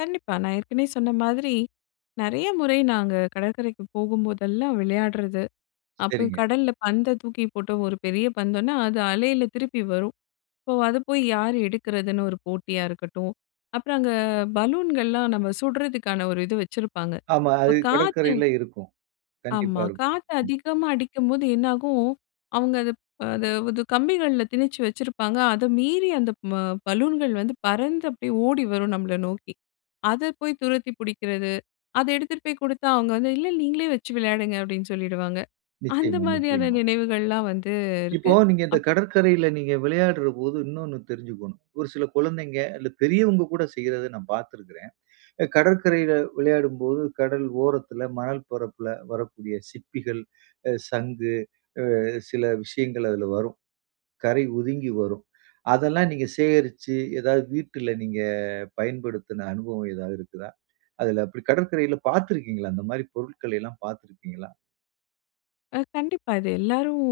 கண்டிப்பா. நான் ஏற்கனவே சொன்ன மாதிரி, நெறைய முறை நாங்க கடற்கரைக்கு போகும்போதெல்லாம் விளையாடுறது. அப்போ சரிங்க. கடல்ல பந்த தூக்கி போட்டு, ஒரு பெரிய பந்துன்னா அது அலையில திருப்பி வரும். ஸோ அதை போய் யார் எடுக்கிறதுன்னு ஒரு போட்டியா இருக்கட்டும், அப்புறம் அங்க பலூன்கள்லாம் நம்ம சுடுறதுக்கான ஒரு இது வச்சிருப்பாங்க. ஆமா, இப்போ அது காத்து கடற்கரையில இருக்கும். கண்டிப்பா ஆமா. இருக்கும். காத்து அதிகமா அடிக்கும்போது என்னாகும், அவுங்க அத ப, அதப் அது கம்பிகள்ல திணிச்சு வச்சிருப்பாங்க. அத மீறி அந்த ம பலூன்கள் வந்து பறந்து அப்படியே ஓடி வரும் நம்மள நோக்கி. அத போய் துரத்தி புடிக்கிறது, அத எடுத்துட்டு போய் குடுத்தா அவுங்க வந்து, "இல்ல நீங்களே வச்சு விளையாடுங்க" அப்டின்னு சொல்லிடுவாங்க. அந்த நிச்சயமா மாதிரியான நிச்சயமா. நினைவுகள்லாம் வந்து இருக்கு. இப்போ நீங்க இந்த அப் கடற்கரையில நீங்க விளையாடுறபோது, இன்னொன்னு தெரிஞ்சுக்கோணும். ஒரு சில குழந்தைங்க, இல்ல பெரியவங்க கூட செய்யிறத நான் பாத்துருக்கிறேன். அ கடற்கரையில விளையாடும்போது, கடல் ஓரத்துல, மணல் பரப்பில வரக்கூடிய சிப்பிகள், ஆ சங்கு, ஆ சில விஷயங்கள் அதுல வரும். கரை ஒதுங்கி வரும். அதெல்லாம் நீங்க சேகரிச்சு, ஏதாது வீட்டில நீங்க பயன்படுத்தின அனுபவம் ஏதாது இருக்குதா? அதில அப்படி கடற்கரையில பாத்துருக்கீங்களா? அந்த மாரி பொருள்களை எல்லாம் பாத்துருப்பீங்களா? ஆ கண்டிப்பா. இது எல்லாரும்,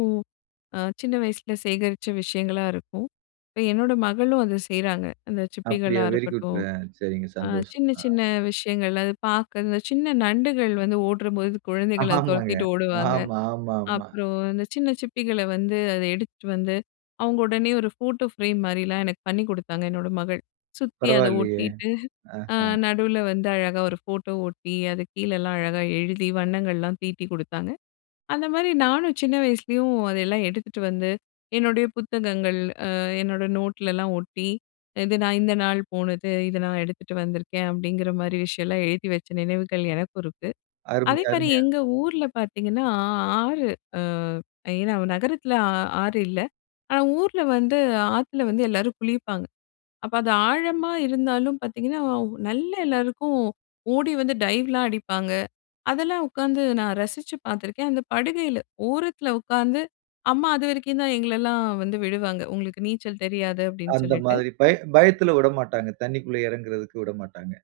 ஆ சின்ன வயசில சேகரிச்ச விஷயங்களா இருக்கும். இப்போ என்னோட மகளும் அத செய்றாங்க. அந்த அப்படியா, சிப்பிகளா வெரி குட்! இருக்கட்டும். ஆ சரிங்க, ஆ சந்தோஷம். சின்ன ஆ. சின்ன விஷயங்கள், அது பாக்க. இந்த சின்ன நண்டுகள் வந்து ஓடுறபோது குழந்தைகள் அதை ஆமாங்க. துரத்திட்டு ஓடுவாங்க. ஆமா ஆமா ஆமா. அப்புறம், அந்த சின்ன சிப்பிகளை வந்து அதை எடுத்துட்டுவந்து, அவுங்க உடனே ஒரு ஃபோட்டோ ஃப்ரேம் மாரிலாம் எனக்கு பண்ணி குடுத்தாங்க, என்னோட மகள். சுத்தி அதை பரவாயில்லையே! ஒட்டீட்டு, ஆ ஆஹம். நடுவில வந்து அழகா ஒரு ஃபோட்டோ ஓட்டி, அது கீழேலாம் அழகா எழுதி, வண்ணங்கள்லாம் தீட்டிக் குடுத்தாங்க. அந்த மாரி நானும் சின்ன வயசுலயும் அதெல்லாம் எடுத்துட்டு வந்து, என்னுடைய புத்தகங்கள், அ என்னோட நோட்லலாம் ஒட்டி, இது நான் இந்த நாள் போனது, இத நான் எடுத்துட்டு வந்திருக்கேன். அப்படிங்கிற மாதிரி விஷயம்லாம் எழுதி வச்ச நினைவுகள் எனக்கும் இருக்கு. அருமை அதே மாரி அருமையா எங்க ஊர்ல பாத்தீங்கன்னா, ஆ ஆறு ஆ ஏன்னா, நகரத்தில ஆ ஆறு இல்ல. ஆனா ஊர்ல வந்து ஆத்துல வந்து எல்லாரும் குளிப்பாங்க. அப்ப அது ஆழமா இருந்தாலும் பாத்தீங்கன்னா, நல்லா எல்லோருக்கும் ஓடி வந்து டைவ் எல்லாம் அடிப்பாங்க. அதெல்லாம் உக்காந்து நான் ரசிச்சு பாத்திருக்கேன். அந்த படுகையில, ஓரத்தில உக்காந்து அம்மா அதுவரைக்கும் தான் எங்களைல்லாம் வந்து விடுவாங்க, "உங்களுக்கு நீச்சல் தெரியாது" அப்படின்னு அந்த சொல்லிட்டு. மாதிரி, பயத் பயத்துல விட மாட்டாங்க. தண்ணிக்குள்ள எறங்குறதுக்கு விடமாட்டாங்க.